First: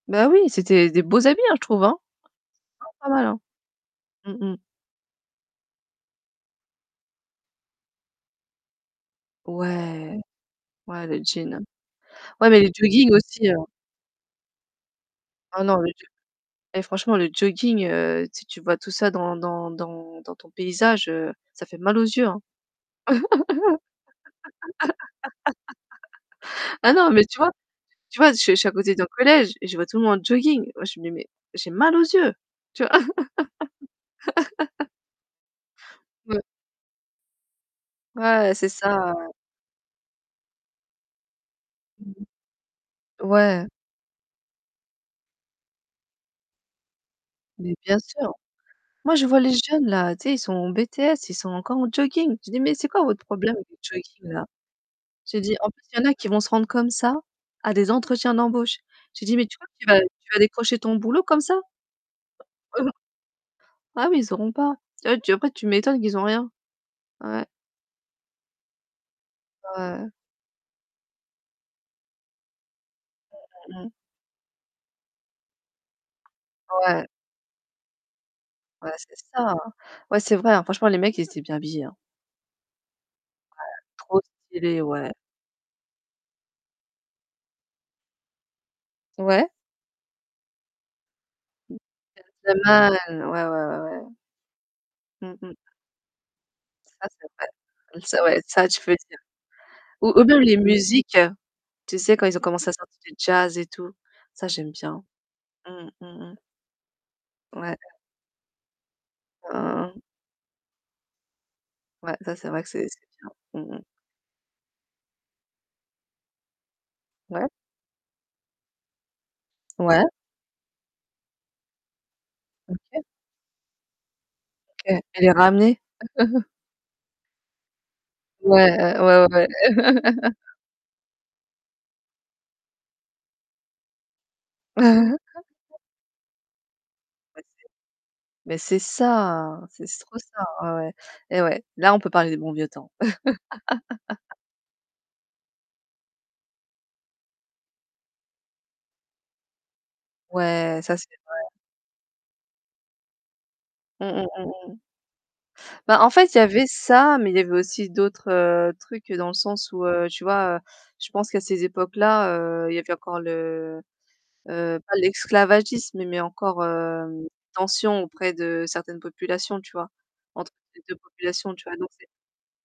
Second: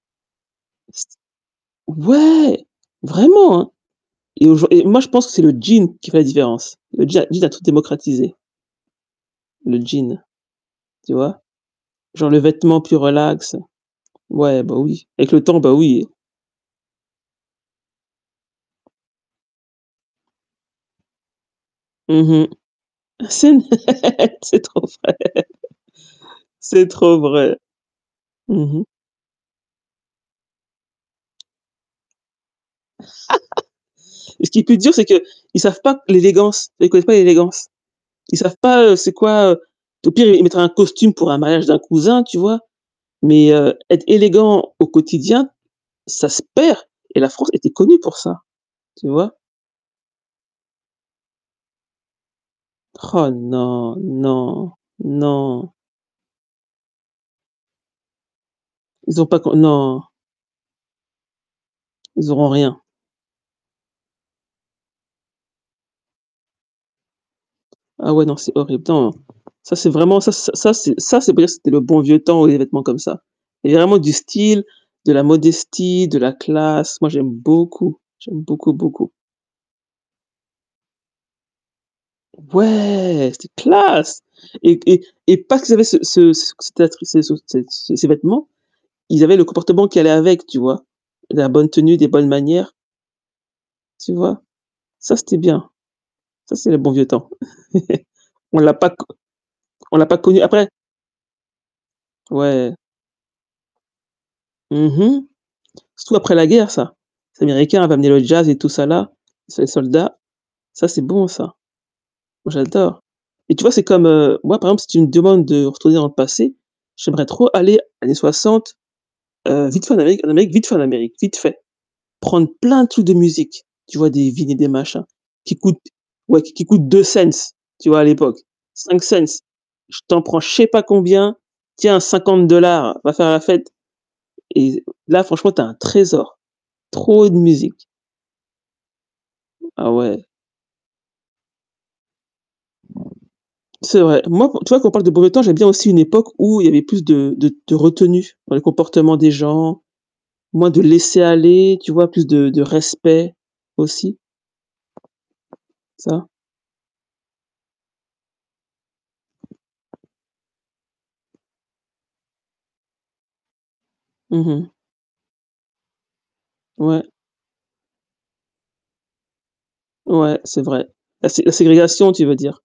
Bah, oui, c'était des beaux habits, je trouve. Pas Ouais, pas mal, hein. vraiment hein et Mmh mh. aujourd'hui moi je pense que c'est le jean qui fait la différence. Le jean jean a tout démocratisé. Le jean, Ouais, ouais tu le vois? jean. Genre le Ouais, mais le vêtement plus jogging aussi, relax, hein. ouais bah oui, avec le temps Oh bah non le oui. jogg et franchement le jooging, heu, tu tu vois tout ça dans dans dans dans ton paysage, ça fait mal aux yeux, hein. Mmh mh. C'est trop vrai c'est Ah, non, trop mais tu vois vrai. tu vois, je à Mmh mh. côté d'un collège et je vois tout le monde en jogging. Moi, je me mets, j'ai mal aux yeux, tu vois? Ce qui est plus dur, c'est qu'ils savent pas Ouais. l'élégance, ils connaissent pas l'élégance. Ils Ouais, savent c'est pas ça, c'est heu quoi, au pire, ils mettraient un costume pour un mariage d'un Mmh cousin, mh. tu vois? Mais Ouais. heu, être élégant au quotidien, ça se perd et la France était Mais bien connue pour sûr. ça, tu Moi je vois? vois les jeunes là, tu sais, ils sont en BTS, ils sont encore en jogging. Je dis: «Mais c'est quoi votre Oh, problème avec les non, jogging là?» non, j'ai dit: «En non. plus il y en a qui vont se rendre comme ça à des entretiens d'embauche». Ils ont J'ai dit: pas «Mais q tu crois que tu vas non. tu vas décrocher ton boulot comme ça?» Ils auront rien. ah oui, ils auront pas. Tu vois, tu après tu m'étonnes qu'ils ont rien. Ouais. Ah ouais, donc c'est horrible. [unintelligible] Ça, c'est Ouais. vraiment, ça ça, c'est, ça, c'est vrai, c'était le bon vieux temps, oui, les vêtements comme ça. Il y Mmh, a mmh, mmh. vraiment du style, de la modestie, de la classe. Ouais. Moi, j'aime beaucoup, j'aime beaucoup, Ouais, beaucoup. c'est ça. Ouais, c'est vrai, hein. Franchement, les mecs, ils étaient bien habillés, hein. Ouais, c'etait Ouais, classe trop et stylé et ouais. et pas qu'ils avaient ce ce ce ce vêtement, ils avaient le Ouais. comportement qui allait avec, tu vois? La bonne Ça tenue, des bonnes le fait manières. mal. Ouais, ouais, ouais, Tu ouais. vois? Ça, c'était Mmh bien. mh. Ça, c'est le bon vieux Ça c'est temps. vrai c'est vrai On ça l'a tu peux pas le dire. on l'a Ou pas ou même connu les après musiques, hein, tu sais quand ils ont commencé à Ouais. sortir du jazz et tout, ça j'aime Mmh bien, mh. mmh, mmh, Surtout après mmh. la guerre, ça. Les Ouais. Américains avaient amené le jazz et tout ça là, ces Hein. soldats, ça c'est bon ça. Ouais, ça c'est Moi vrai que c'est c'est j'adore. Et bien tu vois, mmh mh. c'est comme, heu, moi par exemple, si tu me demandes de retourner dans le passé, j'aimerais trop Ouais. aller années 60 vite fait en Ouais. Amérique vite fait en Amérique, vite fait. Prendre plein de OK. trucs de musique, tu vois des vinyles et des E machins elle est qui ramenée. coûtent, ouais, qui coûtent 2 cents tu vois, l'époque, Ouais, heu, 5 ouais, cents ouais, Je ouais. t'en prends, je sais pas combien, tiens, 50 dollars, va faire la fête et là, franchement, tu as un trésor, trop de Mais c'est musique. Mais c'est ça, c'est Ah, trop ouais. ça. Ah, ouais et ouais, là on peut parler des bons vieux temps. C'est vrai. Moi, tu vois qu'on parle de beau temps, j'aime bien aussi une époque où il y avait plus de de de retenue dans les comportements des gens, moins Ouais, de ça c'est vrai. laisser-aller, tu vois, plus de de respect Mmh, aussi. mmh, mmh, mmh. Bah, en Ça. fait, il y avait ça, mais il y avait aussi d'autres, heu, trucs dans le sens où, heu, tu vois, je pense qu'à ces époques-là, heu, il y avait encore le, Mmh mh. heu, pas l'esclavagisme, mais encore, Ouais. heu, tension auprès de certaines populations, tu vois, Ouais, entre c'est les vrai. 2 La ségre la populations que tu as annoncé. ségrégation, tu veux dire?